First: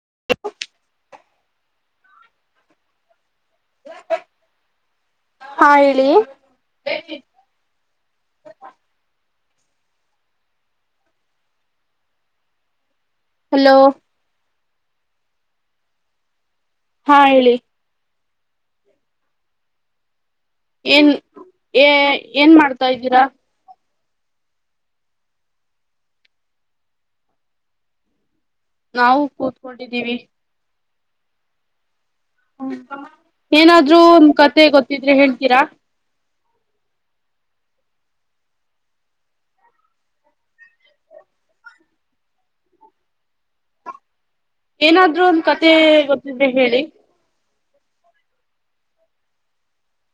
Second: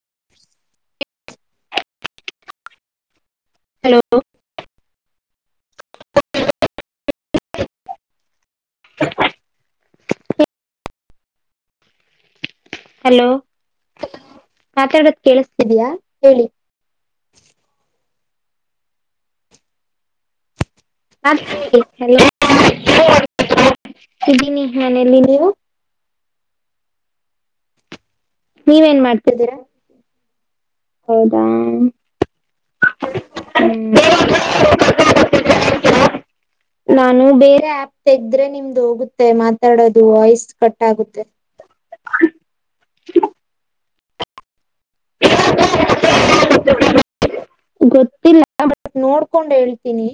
[unintelligible] Hello. ಹಾ ಹೇಳಿ. [unintelligible] Hello ಮಾತಾಡೋದು ಕೇಳಿಸ್ತಿದೆಯ ಹೇಳಿ. ಹಾ ಹೇಳಿ. ಏನ್ ಮಾತಾಡಿ. ಏ ಹಲೋ ಏನ್ ಮಾಡ್ತಾ ಇದ್ದೀರಾ. ಇದ್ದೀನಿ ಮನೇಲಿದ್ದೀನಿ. ನೀವೇನ್ ನಾವು ಮಾಡ್ತಿದ್ದೀರಾ ಕೂತ್ಕೊಂಡಿದ್ದೀವಿ. ಹೌದಾ. ಹ ಏನಾದ್ರೂ ಹ್ಮ್. ಒಂದ ಕಥೆ ಗೊತ್ತಿದ್ರೆ ಹೇಳ್ತೀರಾ ನಾನು ಬೇರೆ ಆಪ್ ತಗ್ರೆ ನಿಮ್ದು ಹೋಗುತ್ತೆ ಮಾತಾಡೋದು ವಾಯ್ಸ್ ಕಟ್ ಆಗುತ್ತೆ [unintelligible] ಏನಾದ್ರರು ಒಂದ ಕತೆೆ ಗೊತ್ತಿದ್ರೆ ಹೇಳಿ ಗೊತ್ತಿಲ್ಲಾ ಬಟ್ ನೋಡ್ಕೊಂಡ್ ಹೇಳ್ತೀನಿ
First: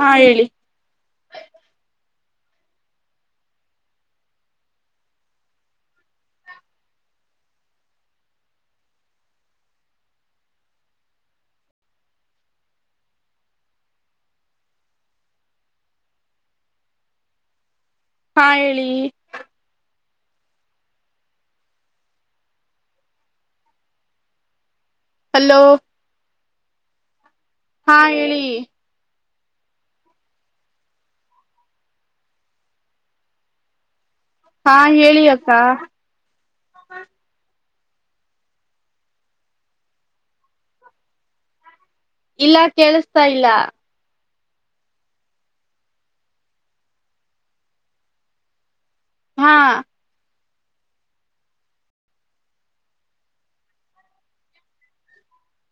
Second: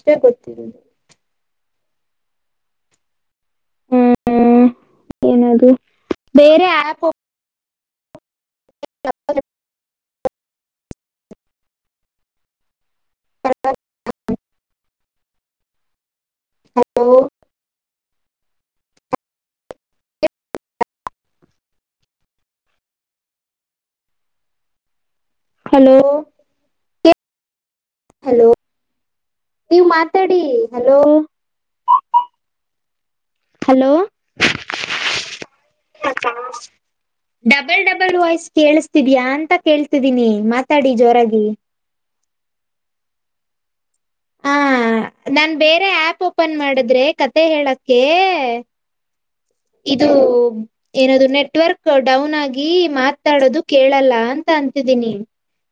ಹಾ ಹೇಳಿ ಗೊತ್ತಿರೋದು ಹ್ಮ ಏನದು ಬೇರೆ ಆಪ್ ಓಪ್ [unintelligible] ಹಲೋ ಹಾ ಹೇಳಿ ಹಲೋ ಹಾ ಹೇಳಿ ನೀವು ಮಾತಾಡಿ ಹಲೋ ಹಲೋ ಹಾ ಹೇಳಿ ಅಕ್ಕಾ ಡಬಲ್ ಡಬಲ್ ವಾಯ್ಸ್ ಕೇಳಸ್ತಿದ್ಯಾ ಅಂತ ಕೇಳ್ತಿದೀನಿ ಮಾತಾಡಿ ಜೋರಾಗಿ ಇಲ್ಲಾ ಕೇಳಿಸತಾ ಇಲ್ಲಾ ಹಾ ನಾನ್ ಬೇರೆ ಆಪ್ ಓಪನ್ ಮಾಡಿದ್ರೆ ಕತೆ ಹೇಳಕ್ಕೆ ಹಾ ಇದು ಏನದು ನೆಟ್ವರ್ಕ್ ಡೌನ್ ಆಗಿ ಮಾತಾಡೋದು ಕೇಳಲ್ಲ ಅಂತ ಅಂತಿದೀನಿ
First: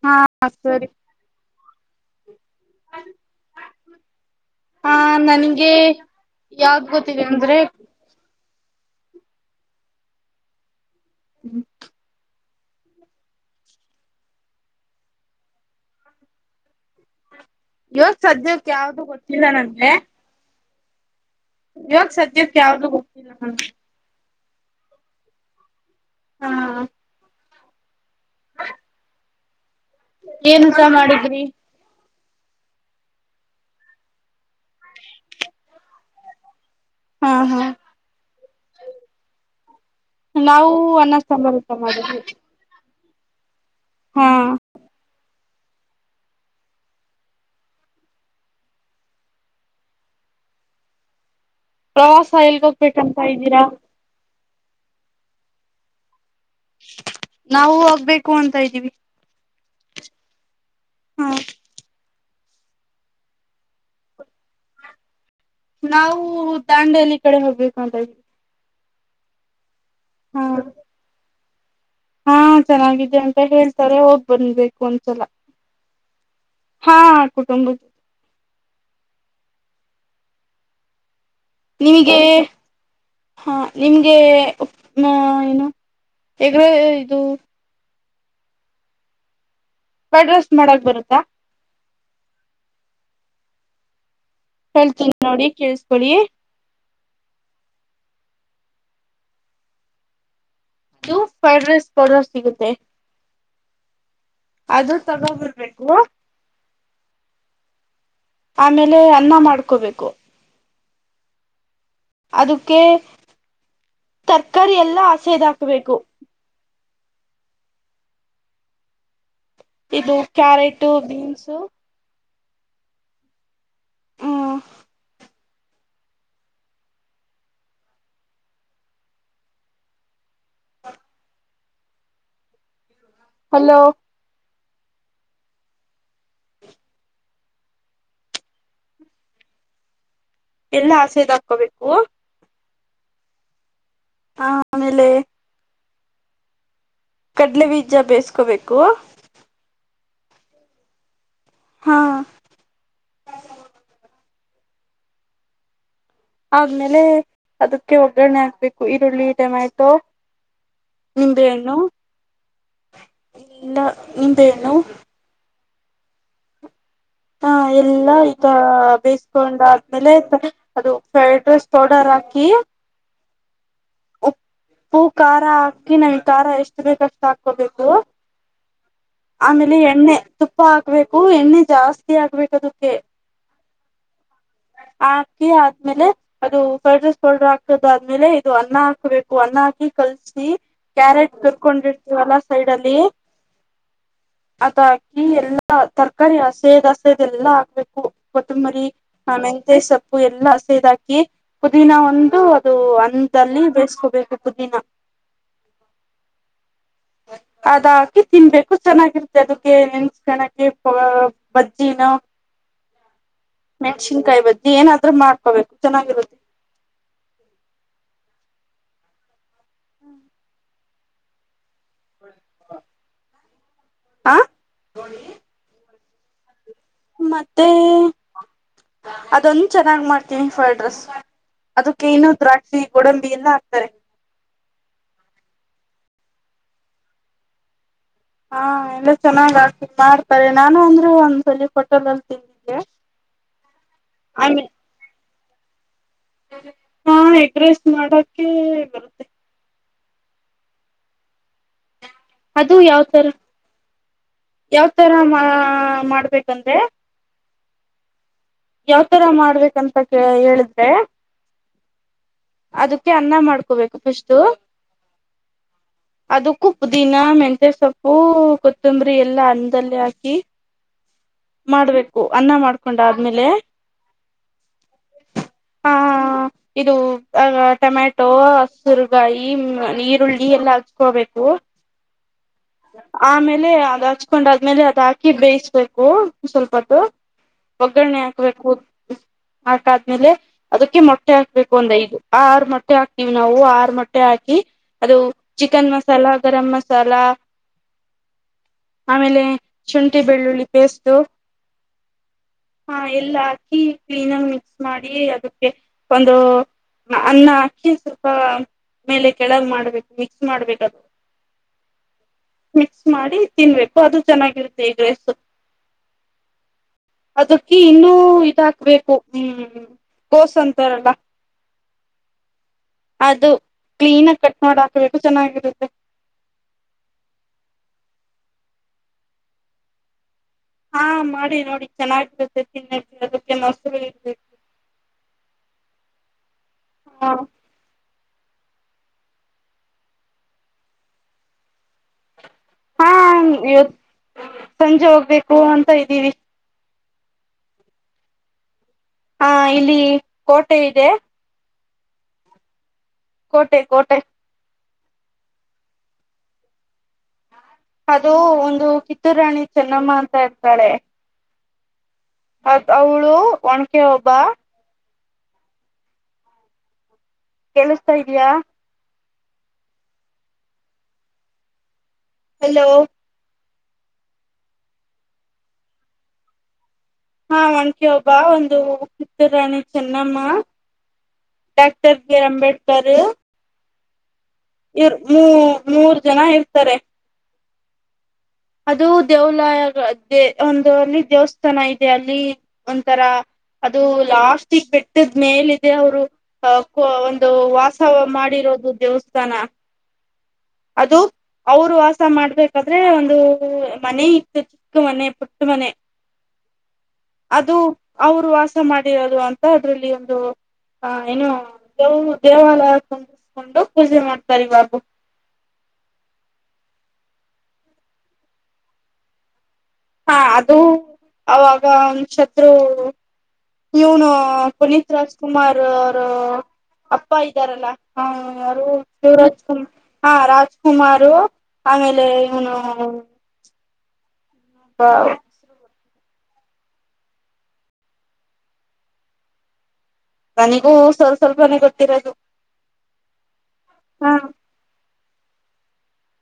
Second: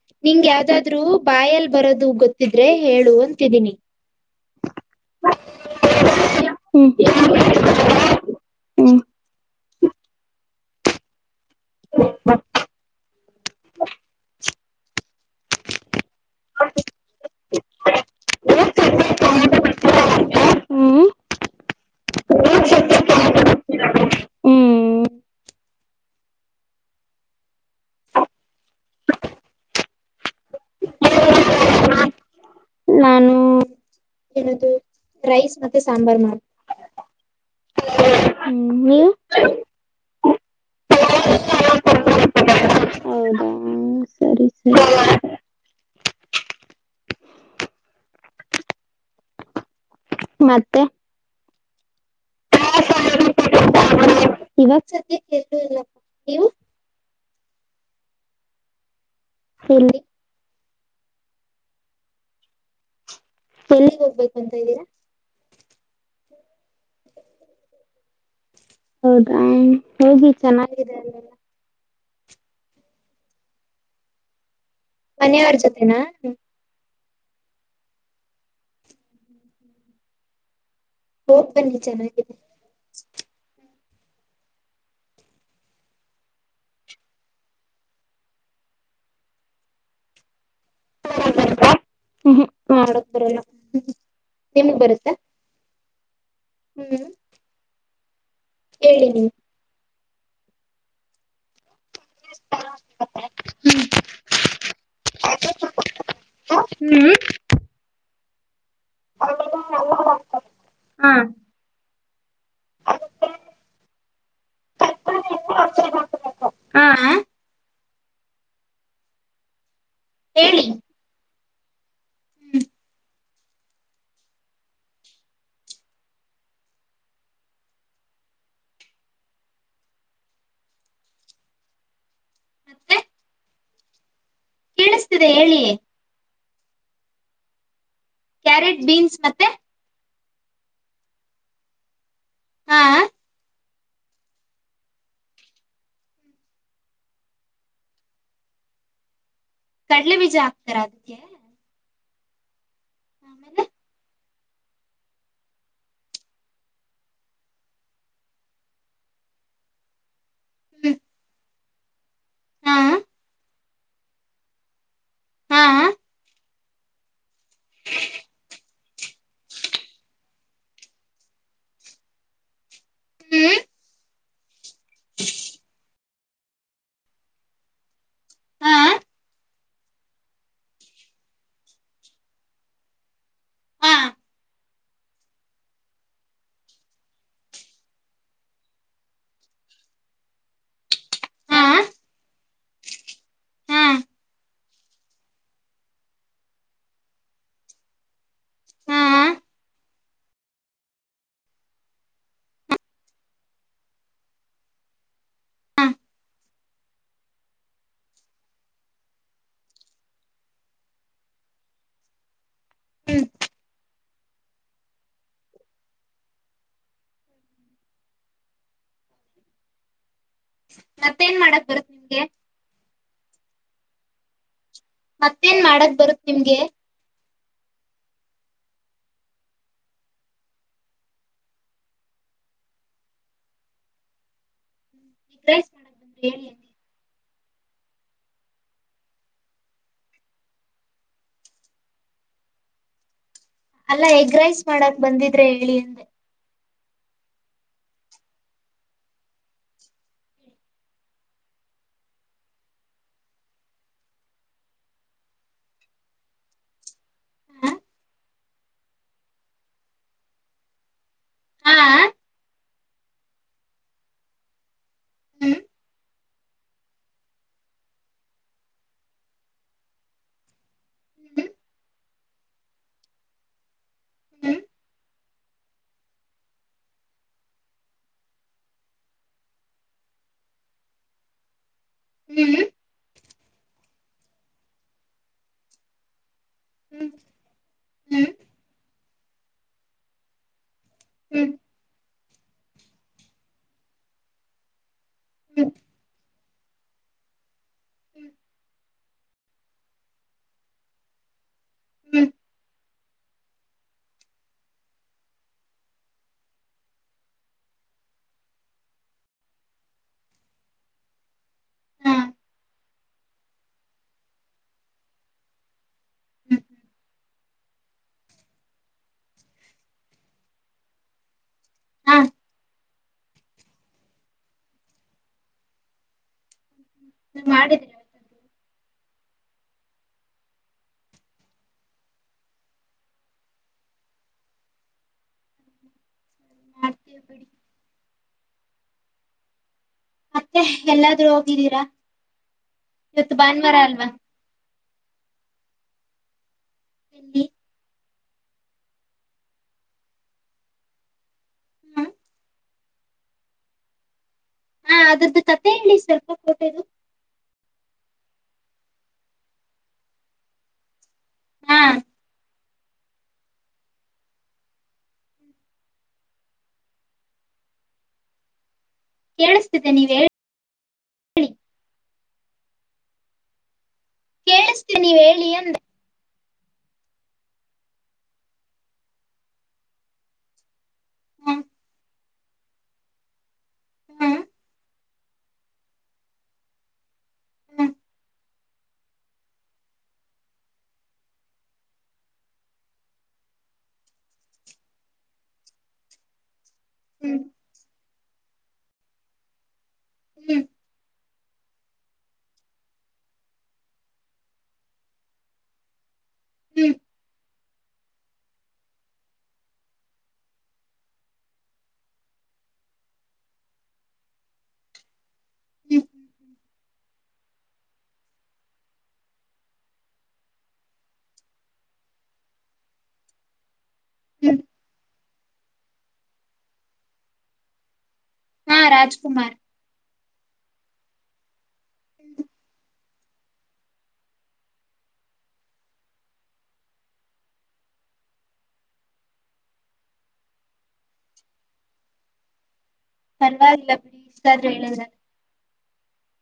ಹಾ ನಿಂಗ ಸರಿ ಯಾವ್ದಾದ್ರೂ ಬಾಯಲ್ಲಿ ಬರದು ಗೊತ್ತಿದ್ರೆ ಹೇಳು ಅಂತಿದ್ದೀನಿ ಹ ನನ್ಗೆ ಯಾವದ್ ಹ್ಮ್ ಗೊತ್ತಿದೆ ಅಂದ್ರೆ ಹ್ಮ್ [unintelligible] [inaudible] ಇವಕ್ ಸದ್ಯಕ್ಕೆ ಯಾವ್ದೂ ಗೊತ್ತಿಲ್ಲ ನನ್ಗೆ ಹೂ ಯಾಕ್ ಸದ್ಯಕ್ಕೆ ಯಾವ್ದು ಹೋಗ್ತಿಲ್ಲಾ ಹ್ಮ್ ಹಾ ಏನು ಊಟಾ ಮಾಡಿದ್ರಿ ನಾನು ಏನದು ರೈಸ್ ಮತ್ತೆ ಸಾಂಬಾರ್ ಮಾಡ ಹಾ ಹಾ ಹ್ಮ ನೀವು ನಾವು ಅನ್ನ ಸಾಂಬಾರ್ ಊಟಾ ಮಾಡಿದ್ವಿ ಹೌದಾ ಹಾ ಸರಿ ಸರಿ ಮತ್ತೆ ಪ್ರವಾಸ ಎಲಗ್ ಹೋಗ್ಬೇಕಂತಿದ್ದೀರಾ [unintelligible] ನೀವು ನಾವು ಹೋಗ್ಬೇಕು ಅಂತ ಇದ್ದೀವಿ [unintelligible] ಹಾ ಎಲ್ಲಿಗೆ ಹೋಗ್ಬೇಕು ಅಂತ ಇದ್ದೀರಾ ನಾವು ದಾಂಡಲಿ ಕಡೆ ಹೋಗ್ಬೇಕು ಅಂತವಿ ಹೌದಾ ಹೋಗಿ ಚೆನ್ನಾಗಿದೆ ಅಲ್ಲೆಲಾ ಹಾ ಚೆನ್ನಾಗಿದೆ ಅಂತ ಹೇಳ್ತಾರೆ ಹೋಗಿ ಬಂದವಿ ಮನೆಯವ್ರ ಜೊತೆನಾ ಹಾ ಕುಟುಂಬ ಹೋಗ ಬನ್ನಿ ನಿಮಗೆ ಚೆನ್ನಾಗಿದೆ ಹಾ ನಿಮ್ಗೆ ಏನು ಇರವೇ ಇದು ಅಡ್ರಸ್ ಮಾಡಕ್ ಬರುತ್ತಾ ಹ್ಮ ಹ್ಮ ಮಾಡಕ್ ಬರಲ್ಲ ನಿಮಗ್ ಬರುತ್ತಾ ಹೇಳ್ತೀನಿ ನೋಡಿ ಕೇಳಸ್ಕೊಳ್ಳಿ ಹೇಳಿನಿ ಇದು ಫೆಡ್ರಸ್ ಬಡ ಸಿಗುತ್ತೆ ಅದು ತಗೋಬಿರ್ಬೇಕು ಹ್ಮ್ ಆಮೇಲೆ ಅನ್ನ ಮಾಡ್ಕೋಬೇಕು ಹಾ ಅದಕ್ಕೆ ತರಕಾರಿ ಎಲ್ಲ ಆಸೆದ ಹಾಕಬೇಕು ಹಾ ಇದು ಕ್ಯಾರೆಟ ಬೀನ್ಸ ಹ್ಮ್ ಹ್ಮ್ [unintelligible] ಮತ್ತೆ ಹಲೋ ಕೇಳಿಸ್ತಿದೆ ಹೇಳಿಯೇ ಕ್ಯಾರೆಟ್ ಬೀನ್ಸ್ ಮತ್ತೆ ಎಲ್ಲ ಆಸೆದ ಹಾಕೋಬೇಕು ಹಾ ಆ ಆಮೇಲೆ ಕಡ್ಲೆ ಬೀಜ ಬೇಯಸ್ಕೋಬೇಕು ಕಲೆ ಬಿ ಜಾಪ್ತಾಾದತಿ ಹಾಂ ಆಮೇಲೆ ಆದ್ಮೇಲೆ ಅದಕ್ಕೆ ಒಗ್ಗರಣೆ ಆಗ್ಬೇಕು ಈರುಳ್ಳಿ ಟೊಮ್ಯಾಟೊ ಹ್ಮ್ ನಿಂಬೆ ಹಣ್ಣು ಹಾ ನಿಂಬೆಹಣ್ಣು ಹಾ ಹಾ ಎಲ್ಲ ಈಗ ಬೇಯಿಸಕೊಂಡಾದ್ಮೇಲೆ ಅದು ಫ್ರೈಡ್ ರೈಸ್ ಪೌಡರ್ ಹಾಕಿ ಹ್ಮ್ ಹೂ ಖಾರ ಹಾಕಿ ನಮಗ್ ಖಾರ ಎಷ್ಟು ಬೇಕಷ್ಟು ಹಾಕೋಬೇಕು ಹಾ ಆಮೇಲೆ ಎಣ್ಣೆ ತುಪ್ಪ ಹಾಕ್ಬೇಕು ಎಣ್ಣೆ ಜಾಸ್ತಿ ಹಾಕ್ಬೇಕು ಅದಕ್ಕೆ ಹಾ ಹ ಹಾಕಿ ಆದ್ಮೇಲೆ ಅದು ಫೈಡ್ರೈಸ್ ಪೌಡರ್ ಹಾಕದಾದ್ಮೇಲೆ ಇದು ಅನ್ನ ಹಾಕ್ಬೇಕು ಅನ್ನ ಹಾ ಕಲ್ಸಿ ಕ್ಯಾರೆಟ್ ಹಾ ಕರ್ಕೊಂಡಿರ್ತೀವಲ್ಲ ಸೈಡ್ ಅಲ್ಲಿ ಹಾ ಅದ ಹಾಕಿ ಎಲ್ಲಾ ತರಕಾರಿ ಹಸೇದ್ ಹಸೇದ್ ಎಲ್ಲಾ ಹಾಕ್ಬೇಕು ಕೊತ್ತಂಬರಿ ಹಾ ಆಮ ಗೆ ಸೊಪ್ಪು ಎಲ್ಲ ಸೇದಾಕಿ ಪುದೀನ ಒಂದು ಅದು ಅಂದಲ್ಲಿ ಬೇಯಸ್ಕೋಬೇಕು ಪುದೀನ ಹಾ ಹ ಅದ ಹಾಕಿ ತಿನ್ಬೇಕು ಚೆನ್ನಾಗಿರುತ್ತೆ ಅದಕ್ಕೆ ನೆನ್ಸ್ಕಣಕ್ಕೆ ಬಜ್ಜಿನೋ ಹ್ಮ್ ಮೆಣಸಿನಕಾಯಿ ಬಜೀ ಏನಾದ್ರರು ಮಾಡ್ಕೋಬೇಕು ಚೆನ್ನಾಗಿರುತ್ತೆ ಮತ್ತೇನ್ ಮಾಡಕ್ ಬರುತ್ ನಿಮ್ಗೆ [unintelligible] ಹ ಮತ್ತೇನ್ ಮಾಡಕ್ ಬರುತ್ ನಿಮಗೆ ಮತ್ತೆ ಅದೊಂದು ಚೆನ್ನಾಗಿ ಮಾಡ್ತೀನಿ ಫ್ರೈಡ್ ರೈಸ್ ಅದಕ್ಕೆ ಇನ್ನುೂ ದ್ರಾಕ್ಷಿ ಗೋಡಂಬಿ ಎಲ್ಲ ಹಾಕ್ತಾರೆ ಈಗೈಸ್ ಮಾಡಕ್ ಬಂದ ಹೇಳಿ ಅಂತ ಹಾ ಎಲ್ಲ ಚೆನ್ನಾಗ್ ಆಗ್ತೀನಿ ಮಾಡ್ತಾರೆ ನಾನು ಅಂದ್ರರು ಒಂದ್ ಸಲಿ ಕೊಟ್ಟಲಲ್ ತಿನ್ನಿಗೆ ಹ ಅಲ್ಲಾ ಎಗ ರೈಸ್ ಮಾಡಕ್ ಬಂದಿದ್ರೆ ಹೇಳಿ ಅಂದೆ ಹಾ ಎಡ್ರೆಸ್ಟ್ ಮಾಡೋಕೆ ಬರುತ್ತೆ ಅದು ಯಾವ್ತರ ಯಾವತರ ಮಾ ಮಾಡ್ಬೇಕಂದ್ರೆ ಯಾವತರ ಮಾಡ್ಬೇಕಂತ ಕ ಹೇಳಿದ್ರೆ ಹಾ ಅದಕ್ಕೆ ಅನ್ನ ಮಾಡ್ಕೋಬೇಕು ಫಸ್ಟ್ ಹಲೊ. ಅದಕ್ಕೂ ಪುದೀನ ದಿನ ಮೆಂಂತೆ ಸೊಪ್ಪು ಕೊತ್ತಂಬರಿ ಎಲ್ಲಾ ಅನ್ನದಲ್ಲೇ ಹಾಕಿ. ಮಾಡ್ಬೇಕು ಅನ್ನ ಮಾಡ್ಕೊಂಡ ಆದ್ಮೇಲೆ. ಹ್ಮ್. ಹಾ. ಇದು ಆ ಟೊಮ್ಯಾಟೊ ಹಸುರ್ಗಾಯಿ ಈರುಳ್ಳಿ ಎಲ್ಲ ಹಚ್ಕೋಬೇಕು. ಕು. ಹ್ಮ್ಹ್. ಆಮೇಲೆ ಅದ್ ಹಚ್ಕೊಂಡ್ ಅದ್ಮೇಲೆ ಅದ ಹಾಕಿ ಬೇಯಿಸ್ಬೇಕು. ಸ್ವಲ್ಪ ಹೊತ್ತು ಹ್ಮ್ ಒಗ್ಗರಣೆ ಹ್ಮ್ ಹ್ಮ್ ಹಾಕ್ಬೇಕು ಹಾಕ ಆದ್ಮೇಲೆ. ಅದಕ್ಕೆ ಮೊಟ್ಟೆ ಹ್ಮ್ ಹಾಕ್ಬೇಕು ಒಂದ್ ಐದು ಆರ ಮೊಟ್ಟೆ ಹಾಕ್ತೀವಿ ನಾವು ಆರು ಮೊಟ್ಟೆ ಹಾಕಿ. ಅದು ಹ್ಮ್ ಚಿಕನ್ ಮಸಾಲಾ ಗರಂ ಮಸಾಲಾ. ಹ್ಮ. ಆಮೇಲೆ ಶುಂಠಿ ಬೆಳ್ಳುಳ್ಳಿ ಪೇಸ್ಟು. ಹ್ಮ್ ಹ್ಮ್ ಹಾ ಎಲ್ಲ ಹಾಕಿ ಕ್ಲೀನ್ ಆಗಿ ಮಿಕ್ಸ್ ಮಾಡಿ ಅದಕ್ಕೆ ಒಂದು. ಅನ್ನ ಅಕ್ಕಿ ಸ್ವಲ್ಪ ಮೇಲೆ ಕೆಳಗೆ ಮಾಡ್ಬೇಕು ಮಿಕ್ಸ್ ಮಾಡ್ಬೇಕ ಅದು. ಹಾ ಮಿಕ್ಸ್ ಮಾಡಿ ತಿನ್ಬೇಕು ಅದು ಚೆನ್ನಾಗಿರುತ್ತೆ ಎಗ್ ರೈಸ್ ಸು. ಅದಕ್ಕೆ ಇನ್ನೂ ಇದ ಹಾಕ್ಬೇಕು ಹ್ಮ್ ಕೋಸ್ ಅಂತಾರಲ್ಲ. ಹಾ. ಅದು ಕ್ಲೀನ್ ಆಗಿ ಕಟ್ ಮಾಡ ಹಾಕ್ಬೇಕು ಚೆನ್ನಾಗಿರುತ್ತೆ. ನೀ ಮಾಡಿದ್ರಿ. ಹಾ ಮಾಡಿ ನೋಡಿ ಚೆನ್ನಾಗಿರುತ್ತೆ ತಿನಕೆ ಅದಕ್ಕೆ ಮೊಸರು ಇರ್ಬೇಕು. [inaudible] ಮಾಡ್ತಿವ್ ಹ ಬಿಡಿ. ಮತ್ತೆ ಎಲ್ಲಾದ್ರೂ ಓದಿದ್ದೀರಾ. ಹಾ ಇವತ್ತು ಸಂಜೆ ಹೋಗ್ಬೇಕು ಅಂತ ಇದ್ದೀವಿ. ತಿಂದಿ. ಹಾ ಇಲ್ಲಿ ಕೋಟೆ ಇದೆ. ಹಾ ಕೋಟೆ ಕೋಟೆ. ಹಾ ಅದ್ರದ್ದು ಕತೆ ಹೇಳಿ ಸ್ವಲ್ಪ ಕೋಟದು. ಅದು ಒಂದು ಕಿತ್ತೂರ ರಾಣಿ ಚೆನ್ನಮ್ಮ ಅಂತ ಇರ್ತಾಳೆ. ಹಾ. ಅದ್ ಅವಳು ಒನಕೆ ಒಬ್ಬ. ಕೆಲ್ಸ್ತಾ ಇದಯಾ. ಕೇಳಿಸ್ತಿದೆೆ ನೀವ ಹೇಳಿ. ಹಲೋ. ಕೇಳಿಸ್ತೀ ನೀವ ಹೇಳಿ ಅಂದೆ. ಹಾ ಒನಕೆ ಒಬ್ಬವ ಒಂದು ಕಿತ್ತೂರಾಣಿ ಚೆನ್ನಮ್ಮ. ಹ್ಮ್ ಡಾಕ್ಟರ್ ಬಿ ಅಂಬೇಡ್ಕರ್ ರು. ಹ್ಮ್ ಇವರ ಮೂ ಮೂರ್ ಜನ ಇರ್ತಾರೆ. ಹ್ಮ್ ಅದು ದೇವುಲಯಕ ದೇ ಒಂದು ಅಲ್ಲಿ ದೇವಸ್ಥಾನ ಇದೆ ಅಲ್ಲಿ ಒಂಥರ. ಅದು ಲಾಸ್ಟಗ ಬೆಟ್ಟದ ಮೇಲ್ ಇದೆ ಅವರು. ಅ ಕೋ ಹ್ಮ್ ಒಂದು ವಾಸವ ಮಾಡಿರೋದು ದೇವಸ್ಥಾನ. ಹ್ಮ್. ಅದು. ಅವರು ವಾಸ ಮಾಡ್ಬೇಕಾದ್ರೆ ಒಂದು ಮನೆ ಇತ್ತಿತ್ತು ಮನೆ ಪುಟ್ಟ ಮನೆ. ಹ್ಮ್ ಅದು ಅವರು ವಾಸ ಮಾಡಿರೋದು ಅಂತ ಅದ್ರಲ್ಲಿ ಒಂದು. ಹಾ ಏನು ದೇವ ದೇವಾಲಯ ಕುಂದಿಸ್ಕೊಂಡು ಪೂಜೆ ಮಾಡ್ತಾರಿ ಇವಾಗು. ಹ್ಮ್. ಹಾ ಅದು ಅವಾಗ ಅವನ ಶತ್ರು. ಇವನು ಹ್ಮ್ ಪುನೀತ್ ರಾಜ್ ಕುುಮಾರ್ ಅವರು ಅಪ್ಪ ಇದ್ದಾರಲ್ಲಾ ಹಾ ಹಾ ಯಾರು ರಾಜ್ಕುಮಾರ್ ಶಿವರಾಜ್ ಕುಮಾರ್ ಹಾ ರಾಜಕುಮಾರ್ ಆಮೇಲೆ ಹ್ಮ್, ಇನು ಹ ನನಿಗೂ ಸ್ಲ್ ಸ್ವಲ್ಪನೆ ಗೊತ್ತಿರದು ಧನ್ವಾದಲ್ಲ ಬಸ್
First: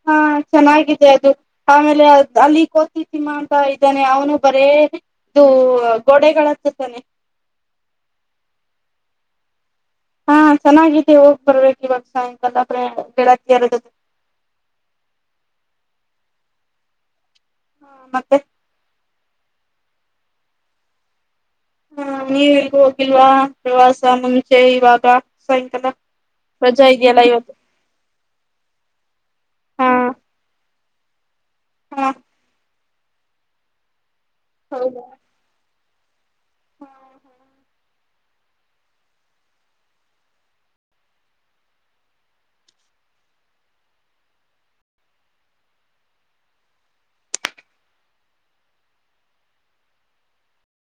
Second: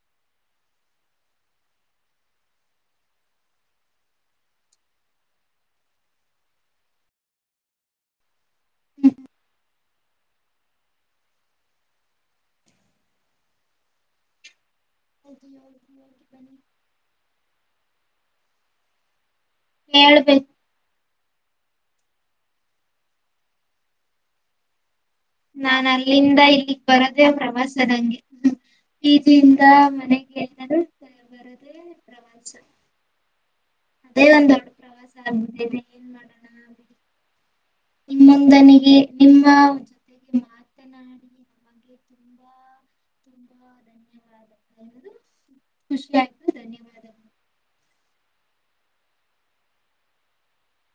ಹಾ ಚೆನ್ನಾಗಿದೆ ಅದು ಆಮೇಲೆ ಅಲ್ಲಿ ಕೋತಿ ತಿಮ್ಮಾ ಅಂತ ಇದ್ದಾನೆ ಅವನು ಬರೇ ಇದು ಗೋಡೆಗಳ ಹತ್ತ ತಾನೆ ಹಾ ಚೆನ್ನಾಗಾಗಿದೆ ಹೋಗ್ ಬರ್ಬೇಕ ಇವಾಗ ಸಾಯಂಕಾಲ ಗೆಳತಿಯರ [inaudible] ಹ ಹೌ [unintelligible] ಹಾ ಮತ್ತೆ ಏಳು ಬೆ ಹಾ ನೀವಲ್ಗೂ ಹೋಗಿಲ್ವಾ ಪ್ರವಾಸ ಮುಂಚೆ ಇವಾಗ ನಾ ಸಾಯಂಕಾಲ ಅಲ್ಲಿಂದ ಇಲ್ಲಿಗ್ ರಜಾ ಇದೆಯಲ್ಲ ಬರದೇ ಇವತ್ತು ಪ್ರವಾಸದಂಗೆ ಬೀದಿಯಿಂದ ಹಾ ಮನೆಗೆ ಎಲ್ಲರೂ ಬರದೇ ಹಾ ಪ್ರವಾಸ ಅದೇ ಒಂದ್ ದೊಡ್ ಹೌದಾ ಪ್ರವಾಸ ಆಗ ಮುಂದದೆ ಏನ್ ಮಾಡೋಣ ಬಿಡಿ ನಿಮ್ಮೊಂದನಿಗೆ ನಿಮ್ಮ ಜೊತೆಗೆ ಮಾತನಾಡಿ ನಮಗೆ ತುಂಬಾ ತುಂಬಾ ಧನ್ಯವಾದ ಖುಷಿ ಆಯ್ತು ಧನ್ಯವಾದಗಳು